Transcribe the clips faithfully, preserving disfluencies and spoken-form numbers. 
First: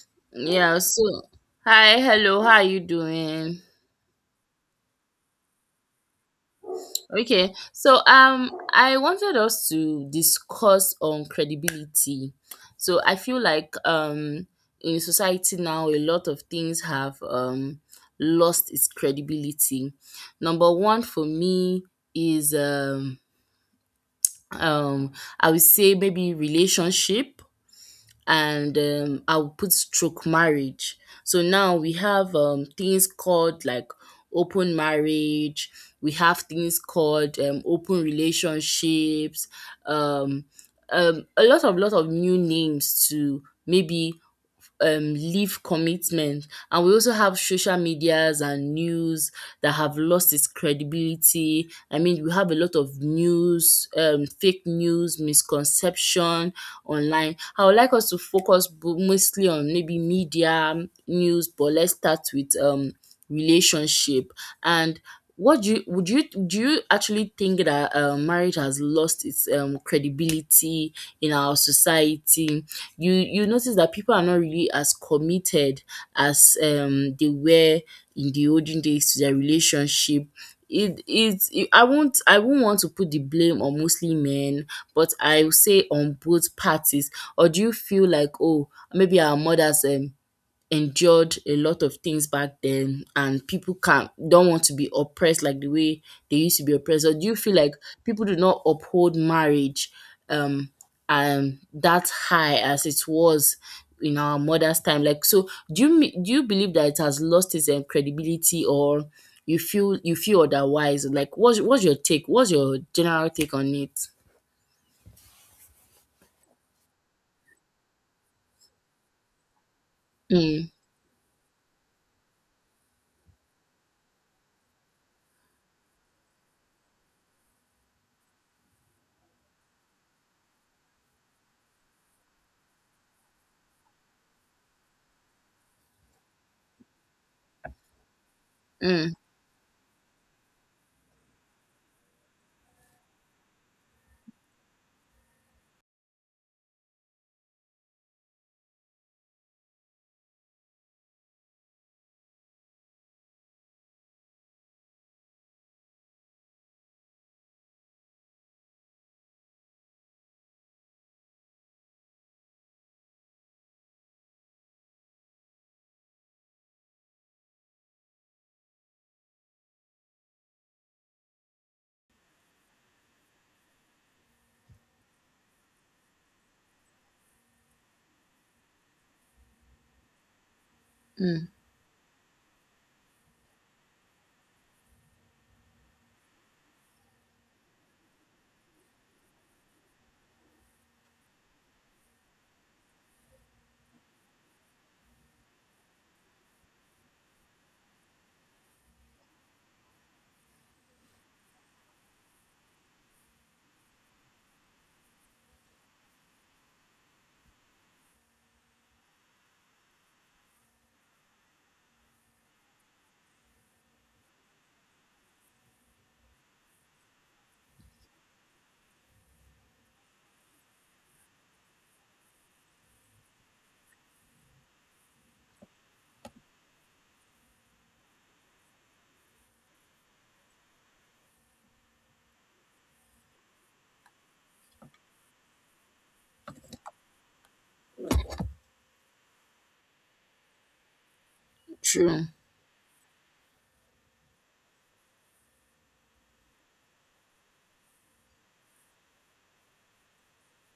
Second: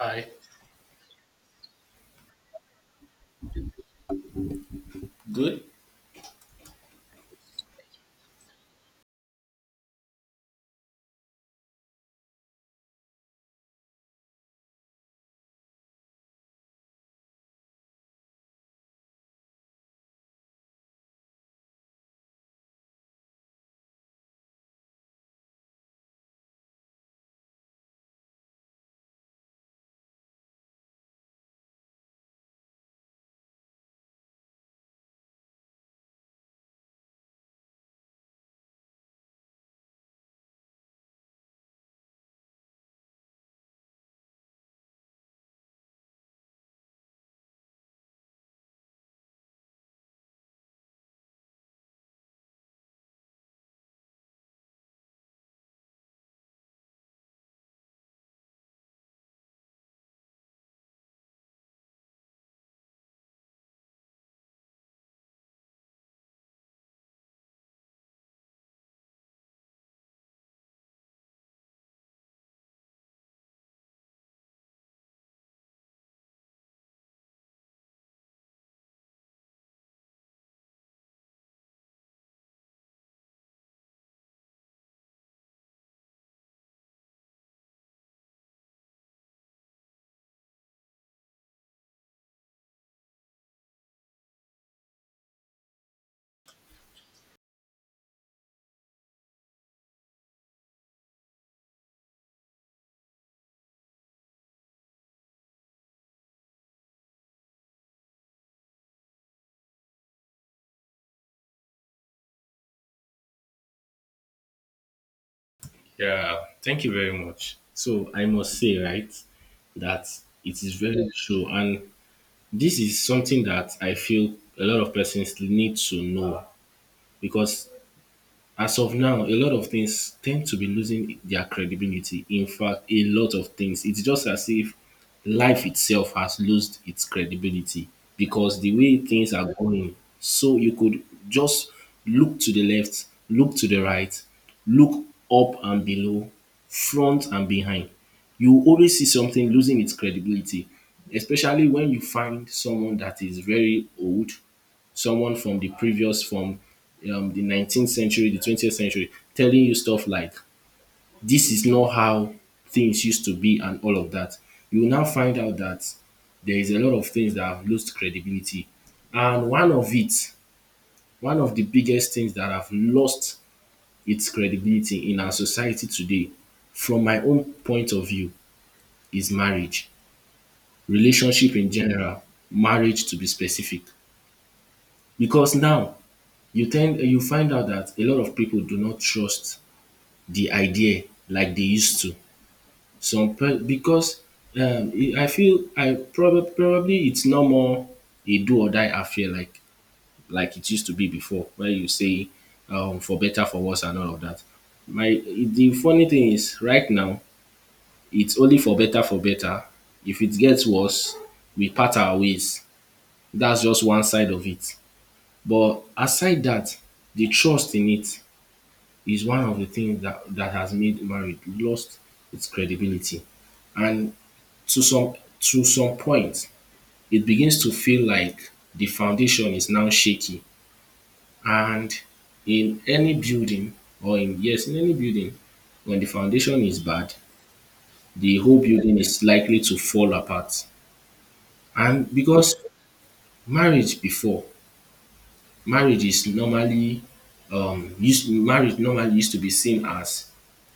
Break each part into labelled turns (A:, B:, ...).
A: Hi.
B: Yeah, so hi, hello, how are you doing? Okay, so um I wanted us to discuss on credibility. So I feel like um in society now a lot of things have um lost its credibility. Number one for me is um um I would say maybe relationship and um, I'll put stroke marriage. So now we have um, things called like open marriage, we have things called um, open relationships, um, um, a lot of lot of new names to maybe um leave commitment, and we also have social medias and news that have lost its credibility. I mean, we have a lot of news, um fake news, misconception online. I would like us to focus bo- mostly on maybe media news, but let's start with um relationship. And what do you would you do you actually think that um, marriage has lost its um, credibility in our society? You you notice that people are not really as committed as um they were in the olden days to their relationship. It it's it, i won't i won't want to put the blame on mostly men, but I will say on both parties. Or do you feel like, oh, maybe our mothers um endured a lot of things back then, and people can don't want to be oppressed like the way they used to be oppressed? Or do you feel like people do not uphold marriage um um that high as it was in our mother's time? Like, so do you me- do you believe that it has lost its um, credibility, or you feel you feel otherwise? Like, what's what's your take, what's your general take on it?
A: Yeah, thank you very much. So I must say, right, that it
B: mm,
A: is very true, and this is something that I feel a lot of persons need to know because as of now, a lot of things tend to be losing their credibility. In fact, a lot of things. It's just as if life itself has lost its credibility because the way
B: mm,
A: things are going, so you could just look to the left, look to the right, look up and below, front and behind. You always see something losing its credibility, especially when you find someone that is very old, someone from the previous from um, the nineteenth century, the twentieth century, telling you stuff like this is not how things used to be and all of that. You will now find out that there is a lot of things that have lost credibility, and one of it one of the biggest things that have lost its credibility in our society today, from my own point of view, is marriage,
B: mm,
A: relationship in general, marriage to be specific. Because now you tend you find out that a lot of people do not trust the idea like they used to. Some pe- because um, I I feel, I probably probably it's no more a do or die affair like like it used to be before, where you say um, for better, for worse, and all of that. My the funny thing is right now it's only for better, for better. If it gets worse, we part our ways. That's just one side of it. But aside that, the trust in it is one of the things that, that has made marriage lost its credibility. And, to some, to some point, it begins to feel like the foundation is now shaky. And in any building, or in, yes, in any building, when the foundation is bad, the whole building is likely to fall apart. And
B: true.
A: because marriage before, marriage is normally um used marriage normally used to be seen as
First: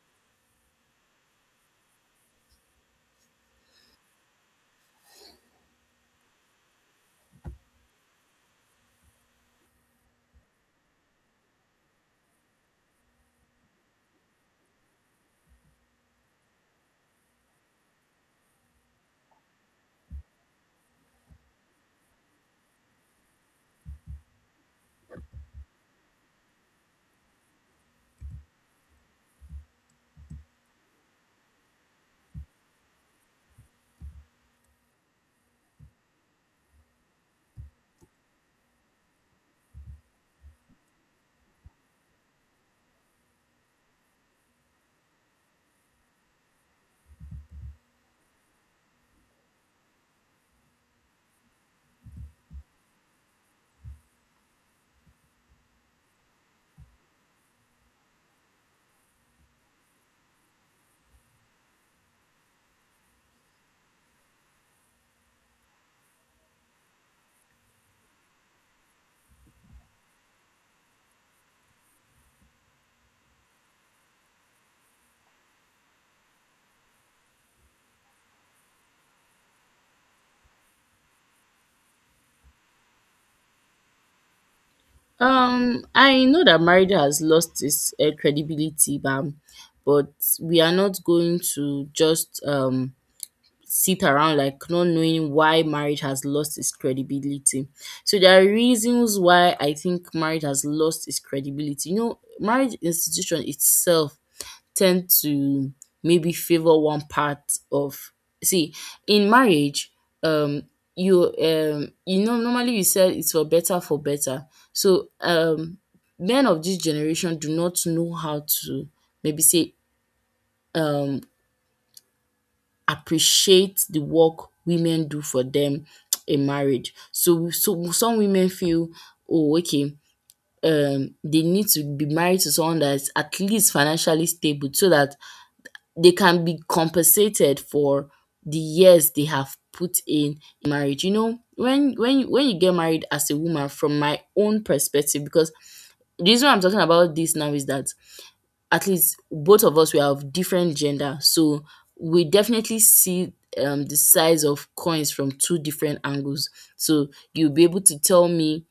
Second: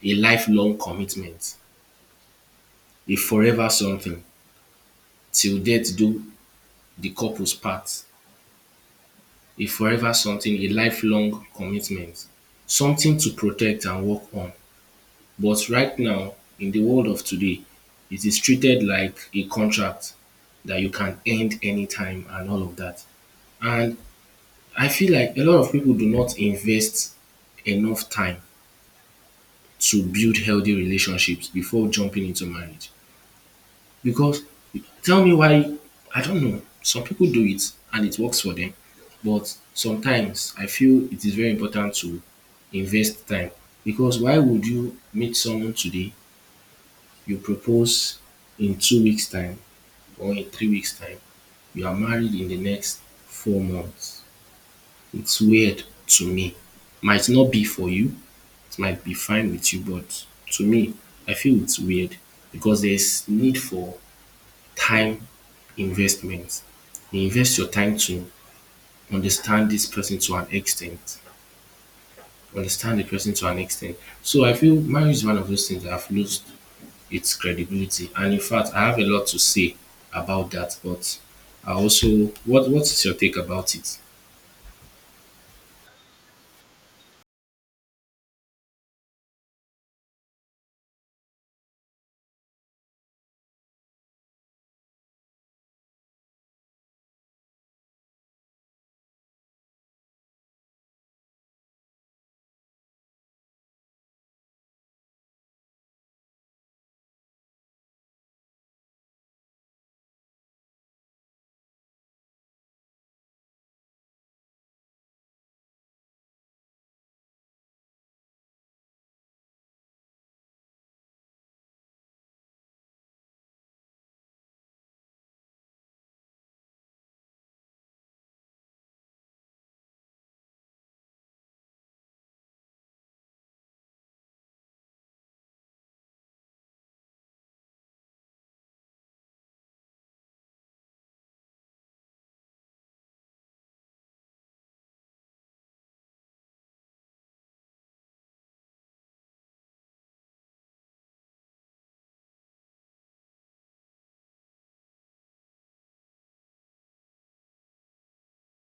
A: a lifelong commitment, a forever something. Till death do the couples part. A forever something, a lifelong commitment. Something to protect and work on. But right now, in the world of today, it is treated like a contract that you can end anytime and all of that. And I feel like a lot of people do not invest enough time to build healthy relationships before jumping into marriage. Because tell me why. I don't know. Some people do it and it works for them. But sometimes I feel it is very important to invest time. Because why would you meet someone today, you propose in two weeks' time or in three weeks' time, you are married in the next four months? It's weird to me. Might not be for you, it might be fine with you, but to me, I feel it's weird because there's need for time investment. You invest your time to understand this person to an extent, understand the person to an extent. So I feel marriage is one of those things that have lost its credibility. And in fact, I have a lot to say about that. But I also, what what is your take about it?
B: Um, I know that marriage has lost its uh, credibility, bam, but we are not going to just um sit around like not knowing why marriage has lost its credibility. So there are reasons why I think marriage has lost its credibility. You know, marriage institution itself tend to maybe favor one part of, see, in marriage, um you, um you know, normally, you said it's for better for better. So um men of this generation do not know how to maybe say um appreciate the work women do for them in marriage. So so some women feel, oh, okay, um they need to be married to someone that is at least financially stable so that they can be compensated for the years they have put in marriage. You know, when when you- when you get married as a woman, from my own perspective, because the reason why I'm talking about this now is that at least both of us we are of different gender, so we definitely see um the size of coins from two different angles. So you'll be able to tell me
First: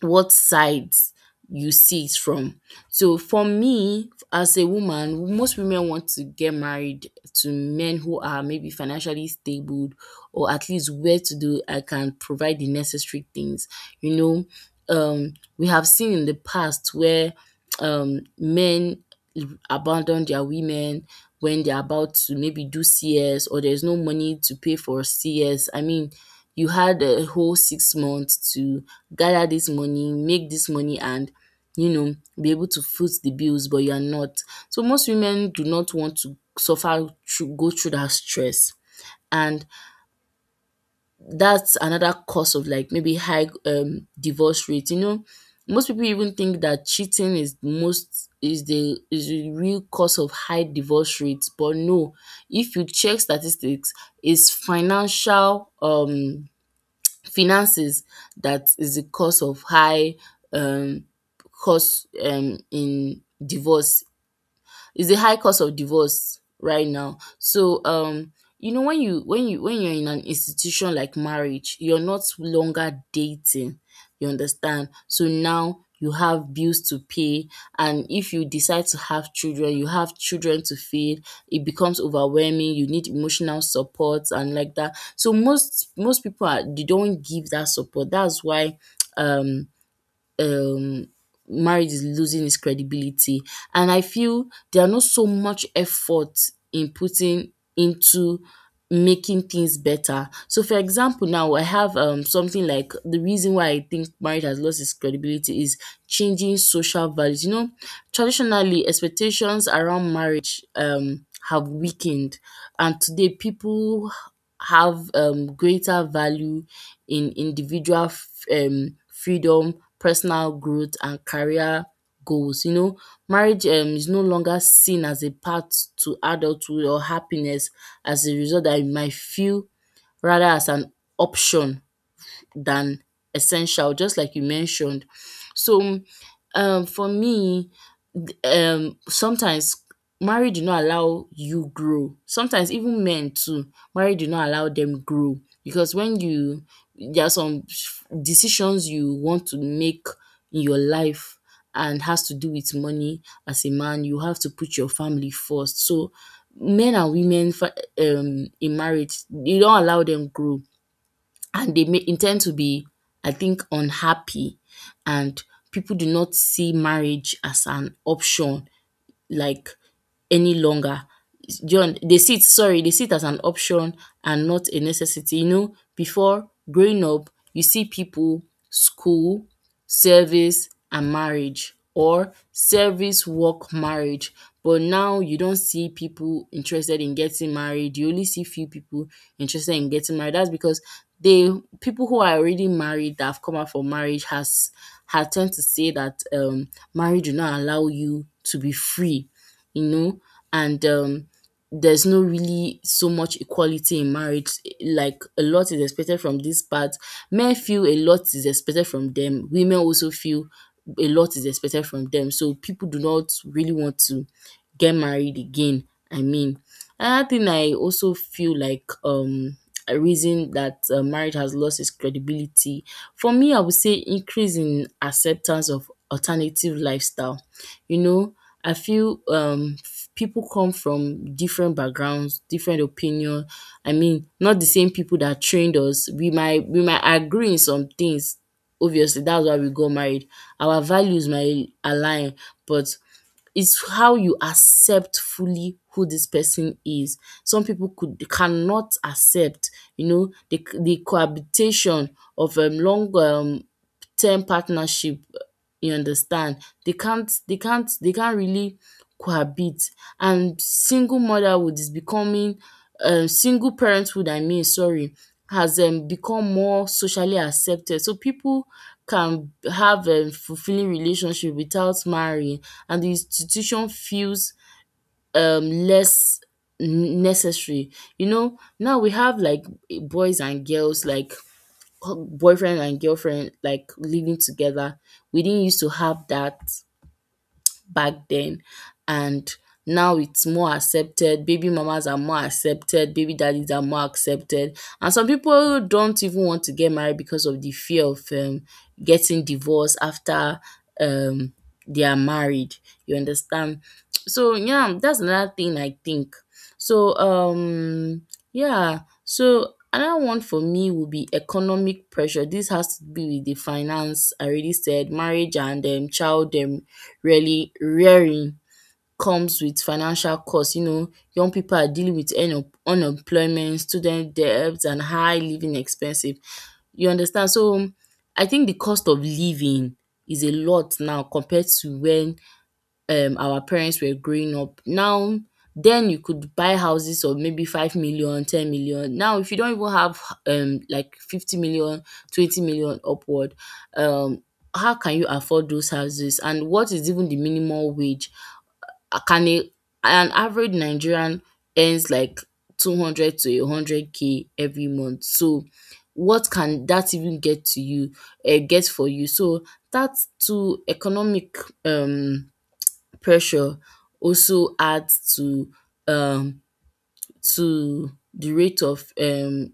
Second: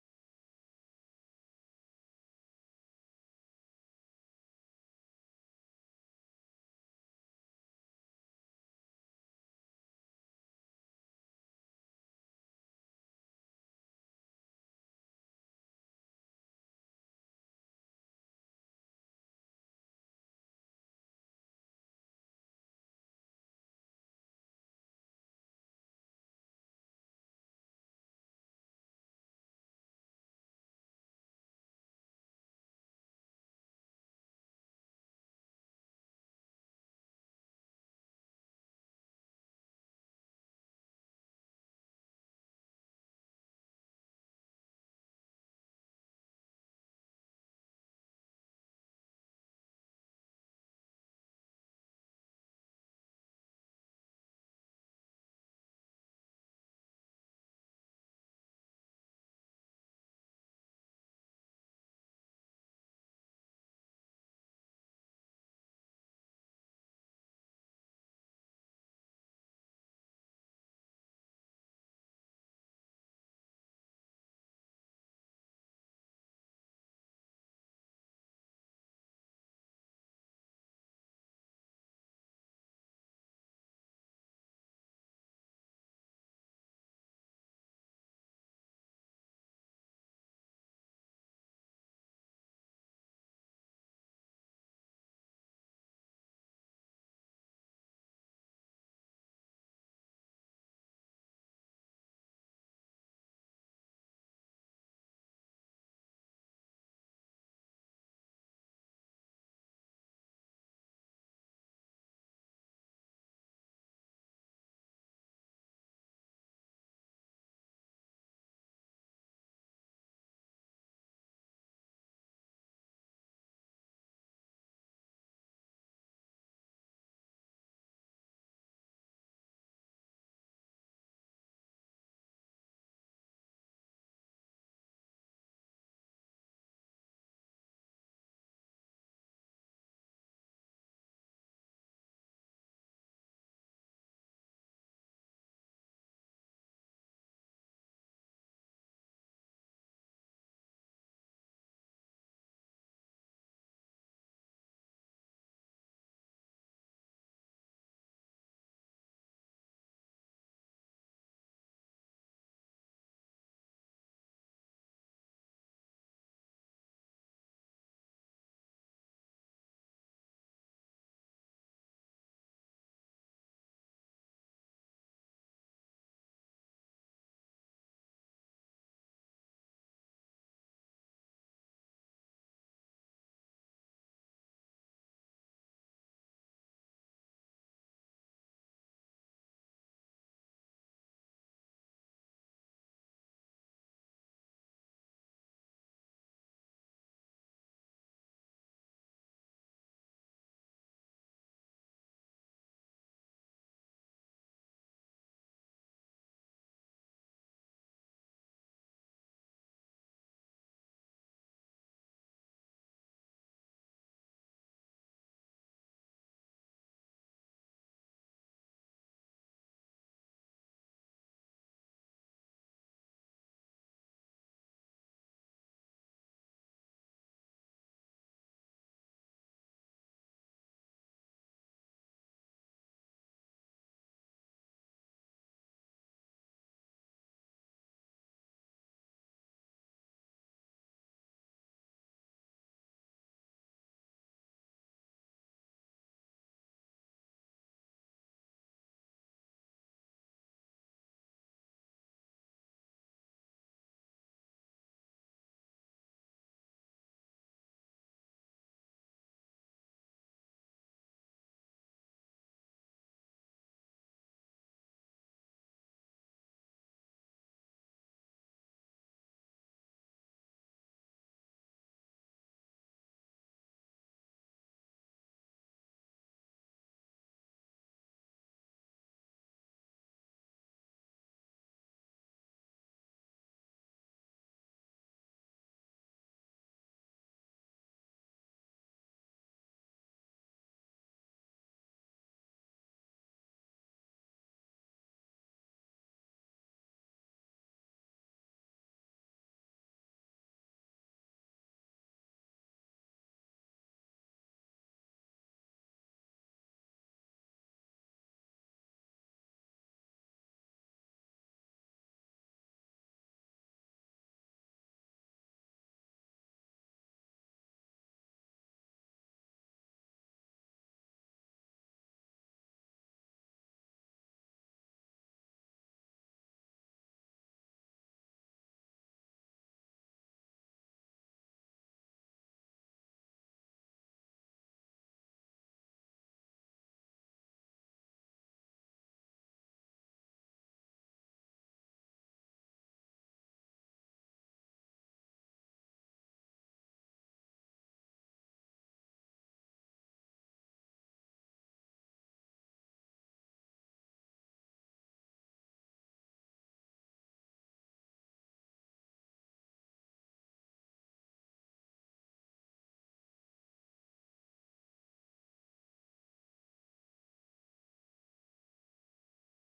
B: what sides you see it from. So for me, as a woman, most women want to get married to men who are maybe financially stable or at least where to do I can provide the necessary things. You know, um, we have seen in the past where um, men abandon their women when they're about to maybe do C S, or there's no money to pay for C S. I mean, you had a whole six months to gather this money, make this money, and you know, be able to foot the bills, but you are not. So most women do not want to suffer through, go through that stress. And that's another cause of like maybe high um divorce rate. You know, most people even think that cheating is most is the is the real cause of high divorce rates, but no, if you check statistics, it's financial, um finances, that is the cause of high um cost, um in divorce. It's a high cost of divorce right now. So um you know, when you when you when you're in an institution like marriage, you're not longer dating, you understand? So now you have bills to pay, and if you decide to have children, you have children to feed. It becomes overwhelming, you need emotional support and like that. So most most people are, they don't give that support. That's why um um marriage is losing its credibility. And I feel there are not so much effort in putting into making things better. So for example, now I have um something like, the reason why I think marriage has lost its credibility is changing social values. You know, traditionally, expectations around marriage um have weakened, and today people have um greater value in individual f- um freedom, personal growth, and career goals. You know, marriage um is no longer seen as a path to adulthood or happiness. As a result, I might feel, rather, as an option than essential, just like you mentioned. So, um, for me, th- um, sometimes marriage do not allow you grow. Sometimes even men too, marriage do not allow them grow, because when you, there are some decisions you want to make in your life, and has to do with money, as a man you have to put your family first. So men and women, fa- um in marriage, you don't allow them grow, and they may intend to be, I think, unhappy. And people do not see marriage as an option, like, any longer. Do you They see it, sorry, they see it as an option and not a necessity. You know, before, growing up, you see people, school, service, and marriage, or service, work, marriage. But now you don't see people interested in getting married. You only see few people interested in getting married. That's because they, people who are already married, that have come out for marriage, has have tend to say that um marriage do not allow you to be free, you know. And um there's no really so much equality in marriage. Like, a lot is expected from this part. Men feel a lot is expected from them, women also feel a lot is expected from them. So people do not really want to get married again. I mean, another thing I also feel like, um a reason that uh, marriage has lost its credibility, for me, I would say increase in acceptance of alternative lifestyle. You know, I feel um people come from different backgrounds, different opinion. I mean, not the same people that trained us. We might we might agree in some things. Obviously, that's why we got married. Our values might align, but it's how you accept fully who this person is. Some people could cannot accept, you know, the the cohabitation of um, long um, term partnership. You understand? They can't. They can't. They can't really cohabit. And single motherhood is becoming, um, single parenthood, I mean, sorry, has um, become more socially accepted. So people can have a fulfilling relationship without marrying, and the institution feels um less necessary. You know, now we have like boys and girls, like boyfriend and girlfriend, like living together. We didn't used to have that back then. And now it's more accepted, baby mamas are more accepted, baby daddies are more accepted, and some people don't even want to get married because of the fear of um, getting divorced after um, they are married, you understand? So yeah, that's another thing I think. So um yeah, so another one for me would be economic pressure. This has to be with the finance I already said. Marriage and um, child, um, really rearing, comes with financial costs. You know, young people are dealing with un- unemployment, student debts, and high living expenses. You understand? So I think the cost of living is a lot now compared to when um our parents were growing up. Now then you could buy houses of maybe five million, ten million. Now if you don't even have um like fifty million, twenty million upward, um how can you afford those houses? And what is even the minimum wage? Uh, Can a, an average Nigerian earns like two hundred to one hundred k every month. So what can that even get to you, uh, get for you? So that's to, economic um pressure also adds to um to the rate of um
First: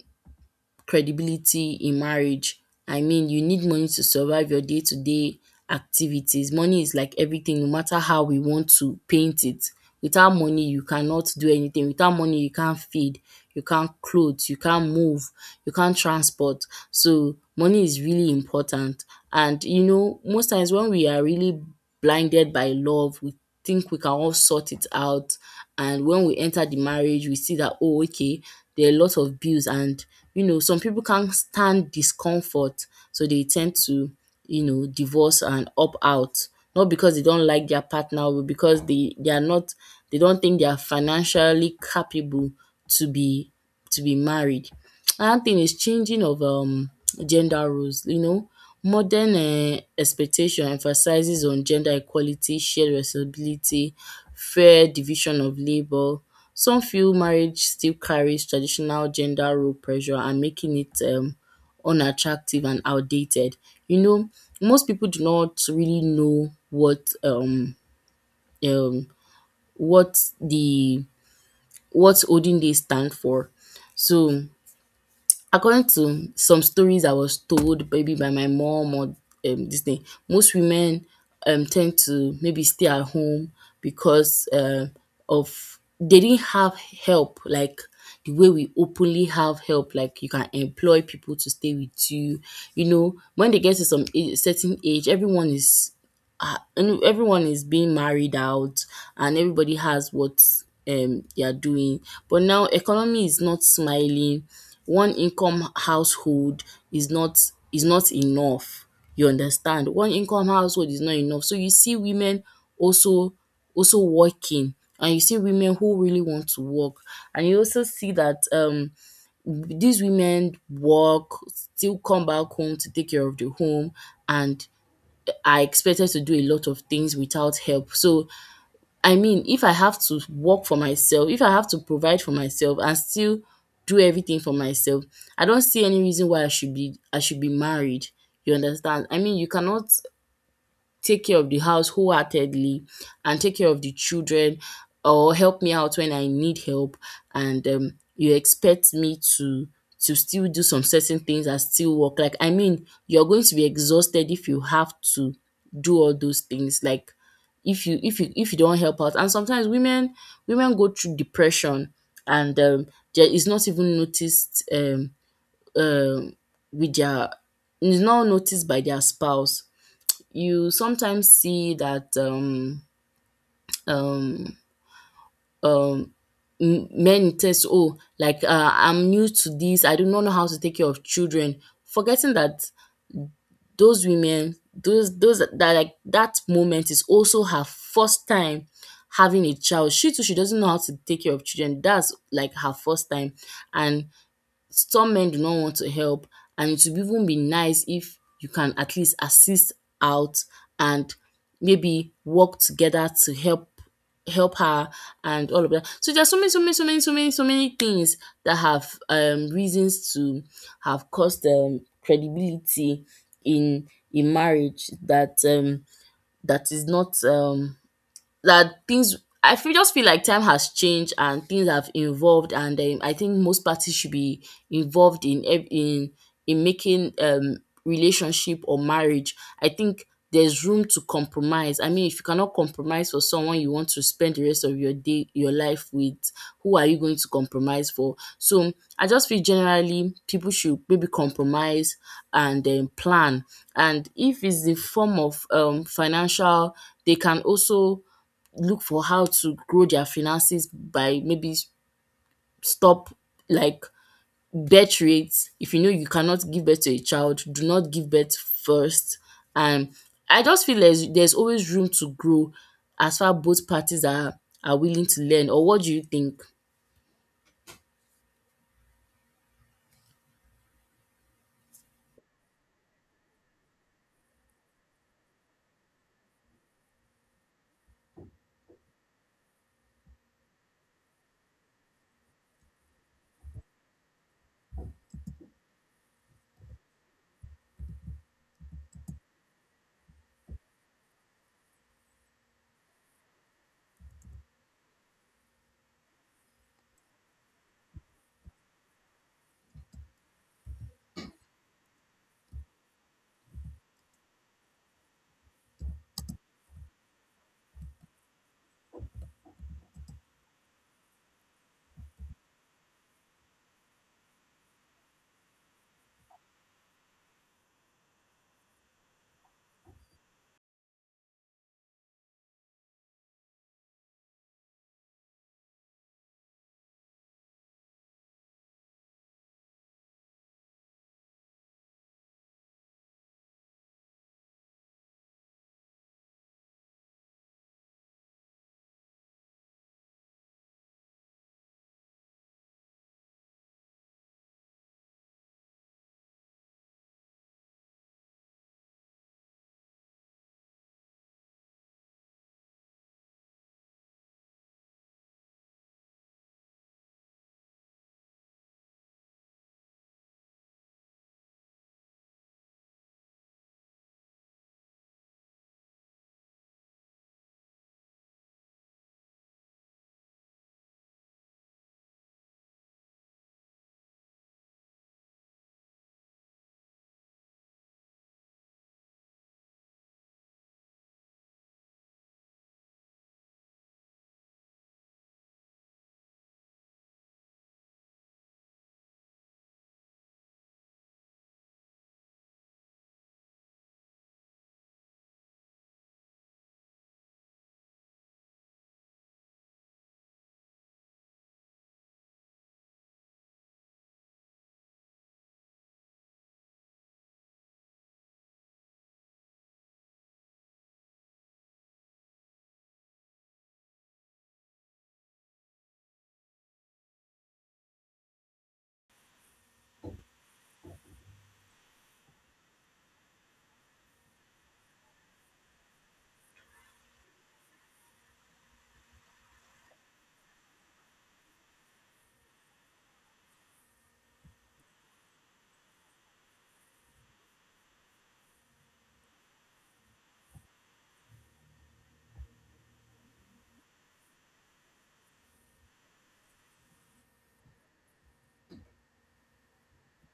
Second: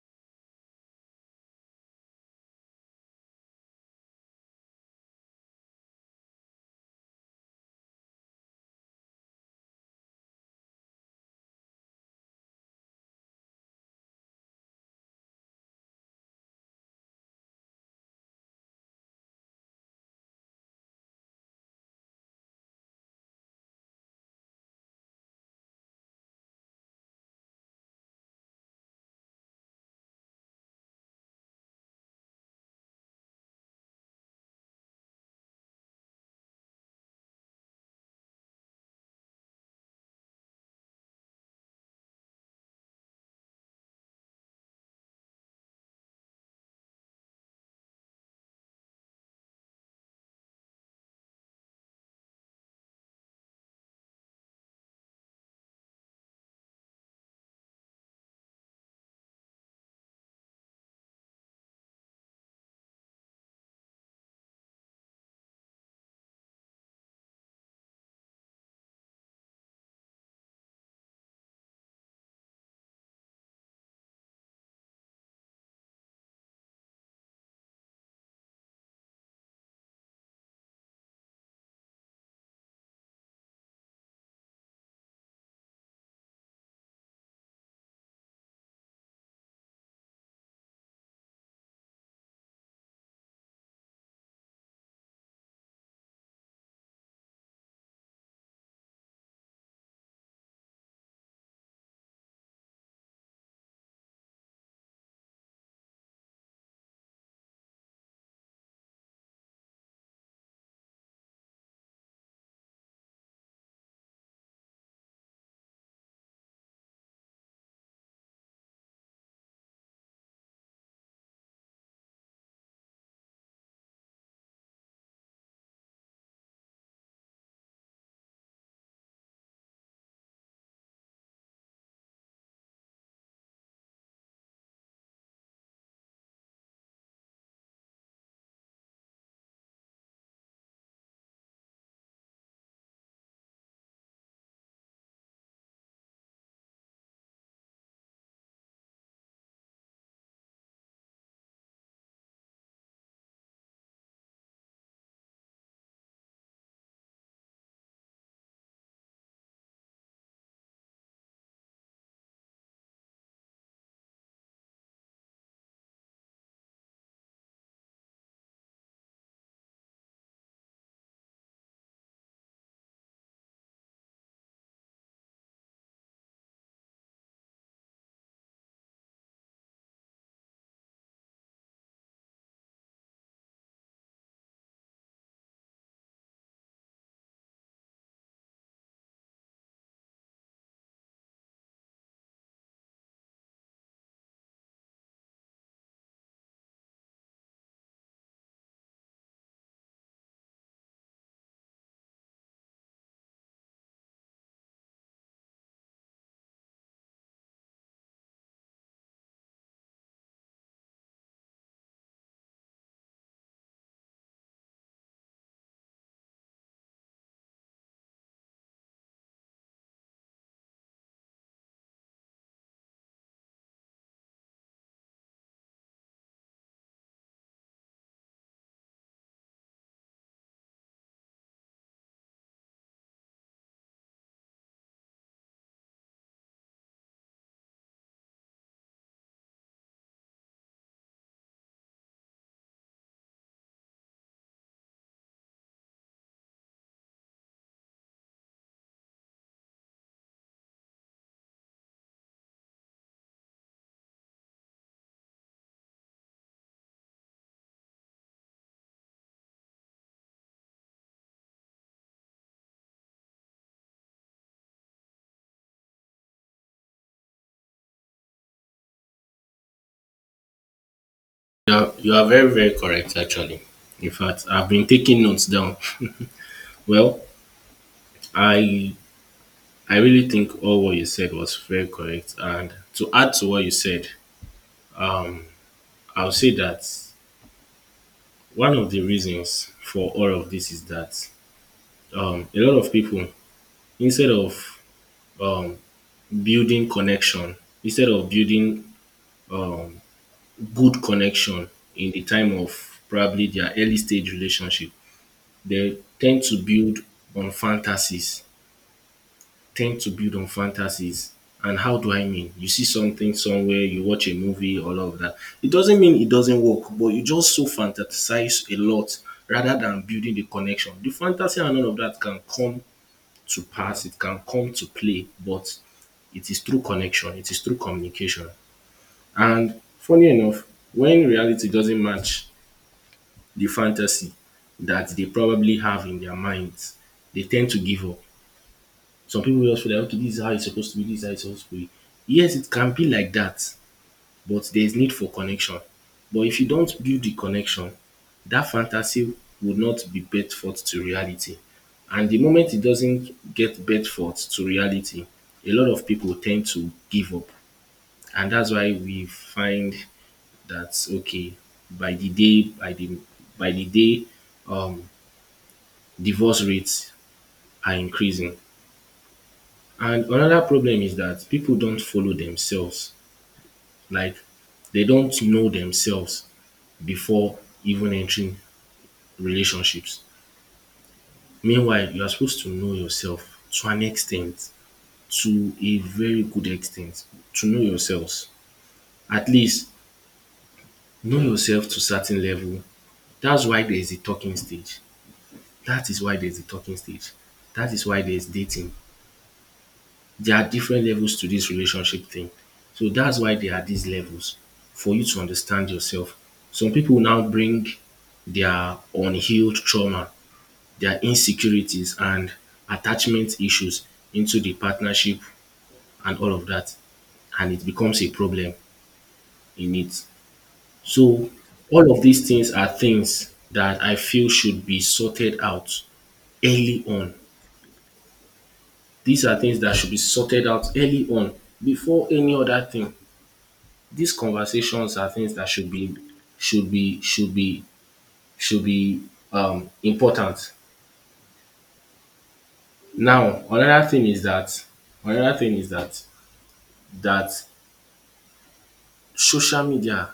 B: credibility in marriage. I mean, you need money to survive your day to day activities. Money is like everything, no matter how we want to paint it. Without money, you cannot do anything. Without money, you can't feed, you can't clothe, you can't move, you can't transport. So, money is really important. And, you know, most times when we are really blinded by love, we think we can all sort it out. And when we enter the marriage, we see that, oh, okay, there are a lot of bills. And you know, some people can't stand discomfort, so they tend to, you know, divorce and opt out. Not because they don't like their partner, but because they, they are not they don't think they are financially capable to be to be married. Another thing is changing of um gender roles, you know. Modern um expectation emphasizes on gender equality, shared responsibility, fair division of labor. Some feel marriage still carries traditional gender role pressure and making it um unattractive and outdated. You know, most people do not really know what um um what the what olden days stand for. So, according to some stories I was told maybe by my mom or um this thing, most women um tend to maybe stay at home because um of they didn't have help, like the way we openly have help, like you can employ people to stay with you. You know, when they get to some age certain age, everyone is uh, and everyone is being married out and everybody has what um they are doing. But now economy is not smiling. One income household is not is not enough. You understand? One income household is not enough, so you see women also also working, and you see women who really want to work. And you also see that um these women work still come back home to take care of the home and I expected to do a lot of things without help. So, I mean, if I have to work for myself, if I have to provide for myself and still do everything for myself, I don't see any reason why I should be I should be married. You understand? I mean, you cannot take care of the house wholeheartedly and take care of the children or help me out when I need help, and um, you expect me to to still do some certain things and still work. Like, I mean, you're going to be exhausted if you have to do all those things. Like, if you if you if you don't help out. And sometimes women women go through depression and um, there is not even noticed um, um, with their is not noticed by their spouse. You sometimes see that um, um, um, m- men test, oh, like uh, I'm new to this, I do not know how to take care of children, forgetting that those women, those those that that, like that moment is also her first time having a child. She too, she doesn't know how to take care of children. That's like her first time, and some men do not want to help. And it would even be nice if you can at least assist out and maybe work together to help help her and all of that. So there are so many, so many, so many, so many, so many things that have um reasons to have caused um credibility in in marriage that um that is not um that things, I feel, just feel like time has changed and things have evolved. And um, I think most parties should be involved in ev- in in making um relationship or marriage. I think there's room to compromise. I mean, if you cannot compromise for someone you want to spend the rest of your day, your life with, who are you going to compromise for? So I just feel generally people should maybe compromise and um, plan. And if it's the form of um, financial, they can also look for how to grow their finances by maybe s- stop, like, birth rates. If you know you cannot give birth to a child, do not give birth first. And I just feel there's there's always room to grow as far both parties are are willing to learn. Or what do you think?
A: You are, you are very very correct actually. In fact, I've been taking notes down. Well, I I really think all what you said was very correct. And to add to what you said, I'll say that one of the reasons for all of this is that um, a lot of people, instead of um, building connection, instead of building good connection in the time of probably their early stage relationship, they tend to build on fantasies, tend to build on fantasies. And how do I mean? You see something somewhere, you watch a movie, all of that. It doesn't mean it doesn't work, but you just so fantasize a lot rather than building the connection. The fantasy and all of that can come to pass, it can come to play, but it is through connection, it is through communication. And funny enough, when reality doesn't match the fantasy that they probably have in their minds, they tend to give up. Some people just feel like, okay, this is how it's supposed to be, this is how it's supposed to be. Yes, it can be like that, but there is need for connection. But if you don't build the connection, that fantasy would not be bet forth to reality. And the moment it doesn't get bet forth to reality, a lot of people tend to give up. And that's why we find that okay, by the day, by the by the day, um, divorce rates are increasing. And another problem is that people don't follow themselves. Like they don't know themselves before even entering relationships. Meanwhile, you are supposed to know yourself to an extent, to a very good extent, to know yourselves. At least know yourself to certain level. That's why there's a talking stage. That is why there's a talking stage. That is why there's dating. There are different levels to this relationship thing. So that's why there are these levels for you to understand yourself. Some people now bring their unhealed trauma, their insecurities and attachment issues into the partnership and all of that. And it becomes a problem in it. So all of these things are things that I feel should be sorted out early on. These are things that should be sorted out early on before any other thing. These conversations are things that should be should be should be should be um important. Now another thing is that another thing is that that social media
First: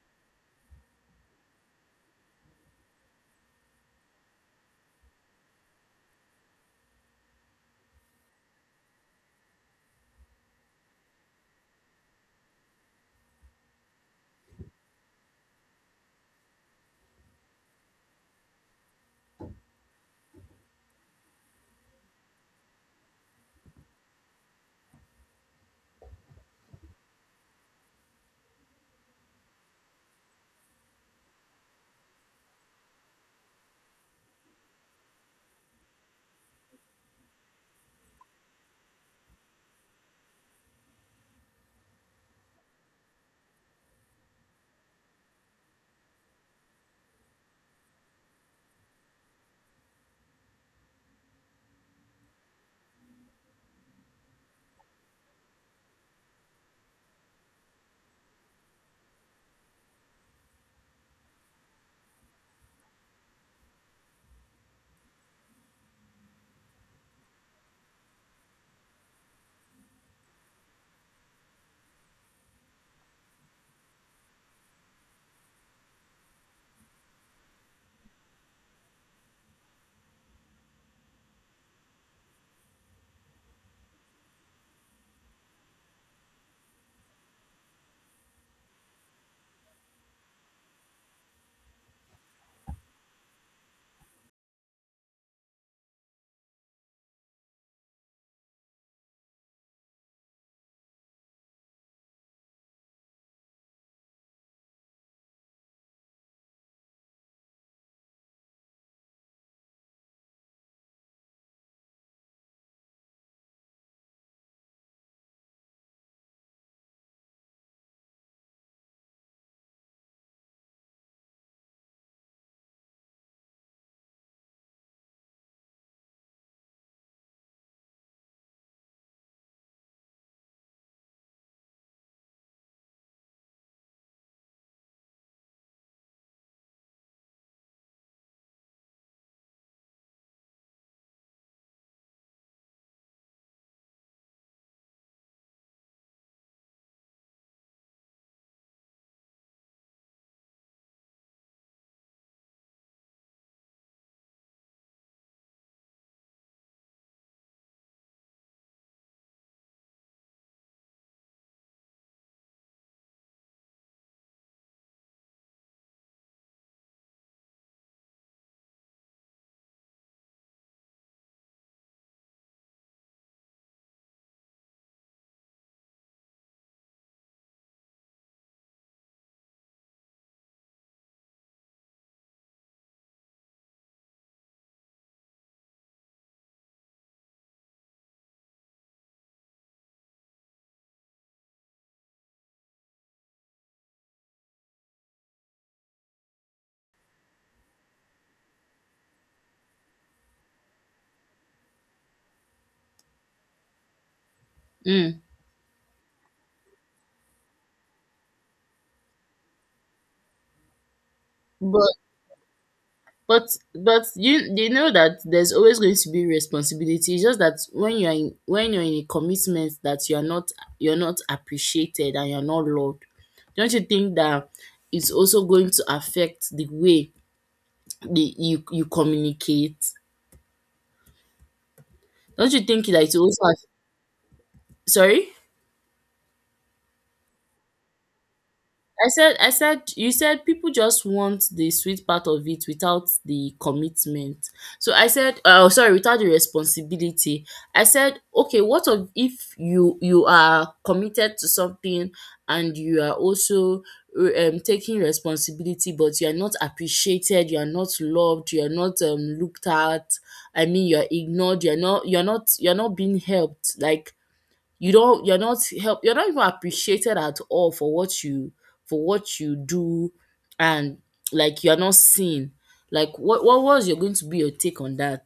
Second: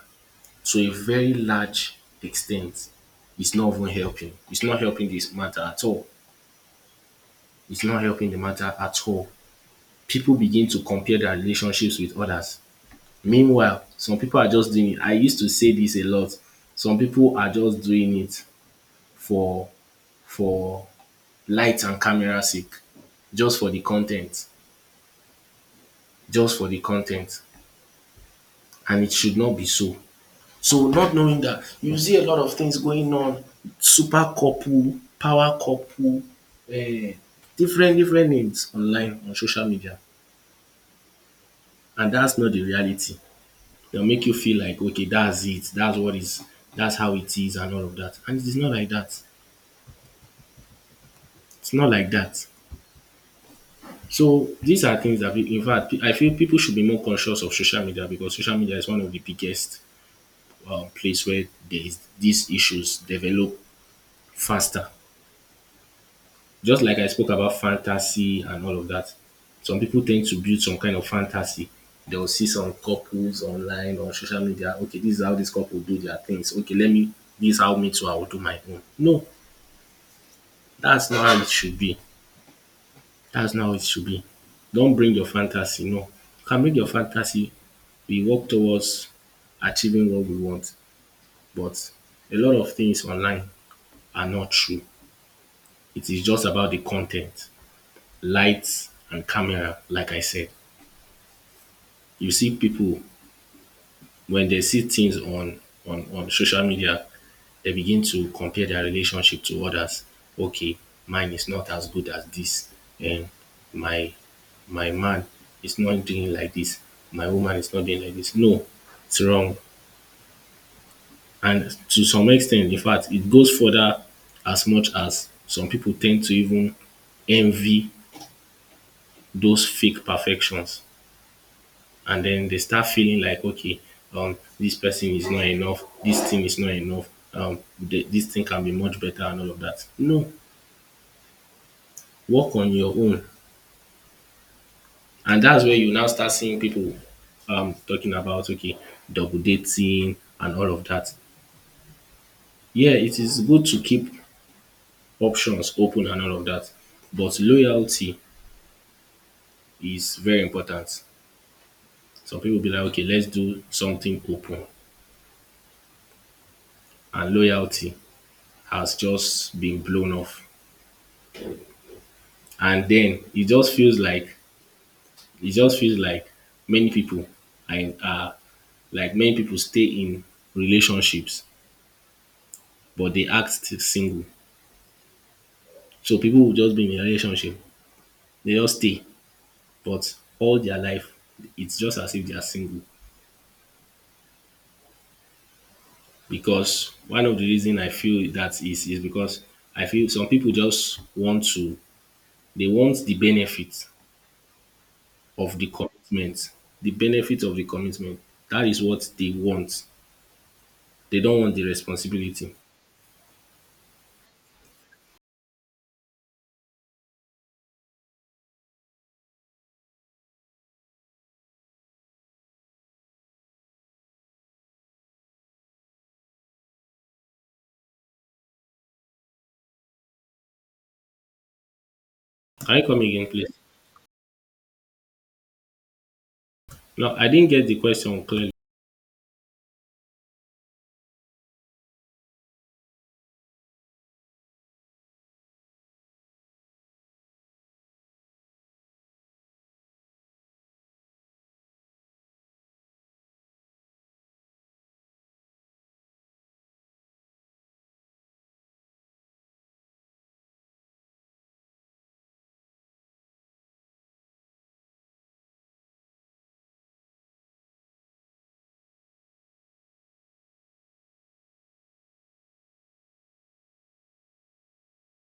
A: to a very large extent is not even helping. It's not helping this matter at all. It's not helping the matter at all. People begin to compare their relationships with others. Meanwhile, some people are just doing it. I used to say this a lot. Some people are just doing it for for light and camera sake, just for the con ten t, just for the con ten t, and it should not be so. So, not knowing that, you see a lot of things going on. Super couple, power couple, eh, different different names online on social media, and that's not the reality. They'll make you feel like okay, that's it, that's what is, that's how it is, and all of that. And it is not like that. It's not like that. So these are things that, we, in fact, I feel people should be more conscious of social media, because social media is one of the biggest um, place where there is these issues develop faster. Just like I spoke about fantasy and all of that, some people tend to build some kind of fantasy. They'll see some couples online on social media. Okay, this is how this couple do their things. Okay, let me, this is how me too, I will do my own. No, that's not how it should be. That's not how it should be. Don't bring your fantasy. No. You can bring your fantasy. We work towards achieving what we want, but a lot of things online are not true. It is just about the content, lights, and camera, like I said. You see pipu wen dem see tins on on on social media, dem begin to compare dia relationship to odas. Okay, mine is not as good as dis. um my my man is not doing like dis, my woman is not doing like dis. No, its wrong. And to some ex ten t, infact it goes further, as much as some pipu ten d to even envy those fake perfections, and then they start feeling like okay, um this person is not enough, this thing is not enough. um th- this thing can be much better and all of that. No, work on your own. And that's where you now start seeing people um talking about okay, double dating and all of that. Yeah, it is good to keep options open and all of that, but loyalty is very important. Some people be like okay, let's do something open, and loyalty has just been blown off. And then it just feels like, it just feels like many people, and in, like many people stay in relationships but they act still single. So people will just be in a relationship, they just stay, but all their life it's just as if they are single. Because one of the reason I feel that is is because I feel some people just want to, they want the benefit
B: Mm.
A: of the commitment, the benefit of the commitment that is what they want. They don't want the
B: But
A: responsibility.
B: But but you, they know that there's always going to be responsibility. It's just that when you're in when you're in a commitment that you're not you're not appreciated and you're not loved, don't you think that it's also going to affect the way the you you communicate? Don't you
A: Can
B: think
A: you come
B: that it
A: again,
B: also
A: please?
B: aff- sorry?
A: No, I didn't get the question clearly.
B: I said I said you said people just want the sweet part of it without the commitment. So I said, oh, sorry, without the responsibility. I said, okay, what of if you you are committed to something and you are also um taking responsibility but you are not appreciated, you are not loved, you are not um looked at. I mean, you are ignored, you are not you are not you are not being helped. Like, you don't you're not help you're not even appreciated at all for what you for what you do, and like you're not seen. Like, what what was your going to be your take on that?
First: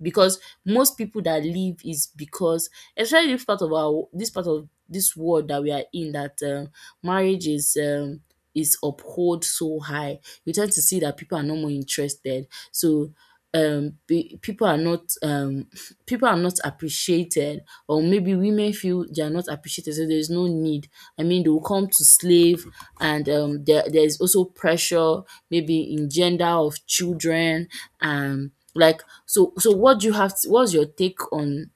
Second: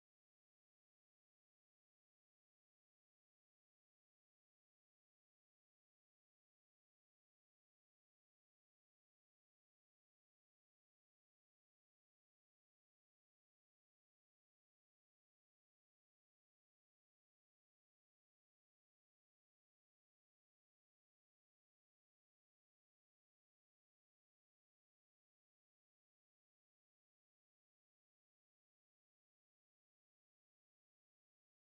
B: Because most people that leave is because, especially this part of our this part of this world that we are in, that um, marriage is um is uphold so high, you tend to see that people are no more interested. So um pe- people are not um people are not appreciated, or maybe women feel they are not appreciated, so there's no need. I mean, they will come to slave. And um there, there's also pressure maybe in gender of children, um like, so, so what do you have to, what's your take on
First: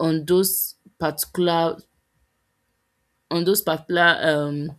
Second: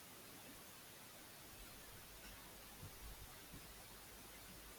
B: on those particular on those particular um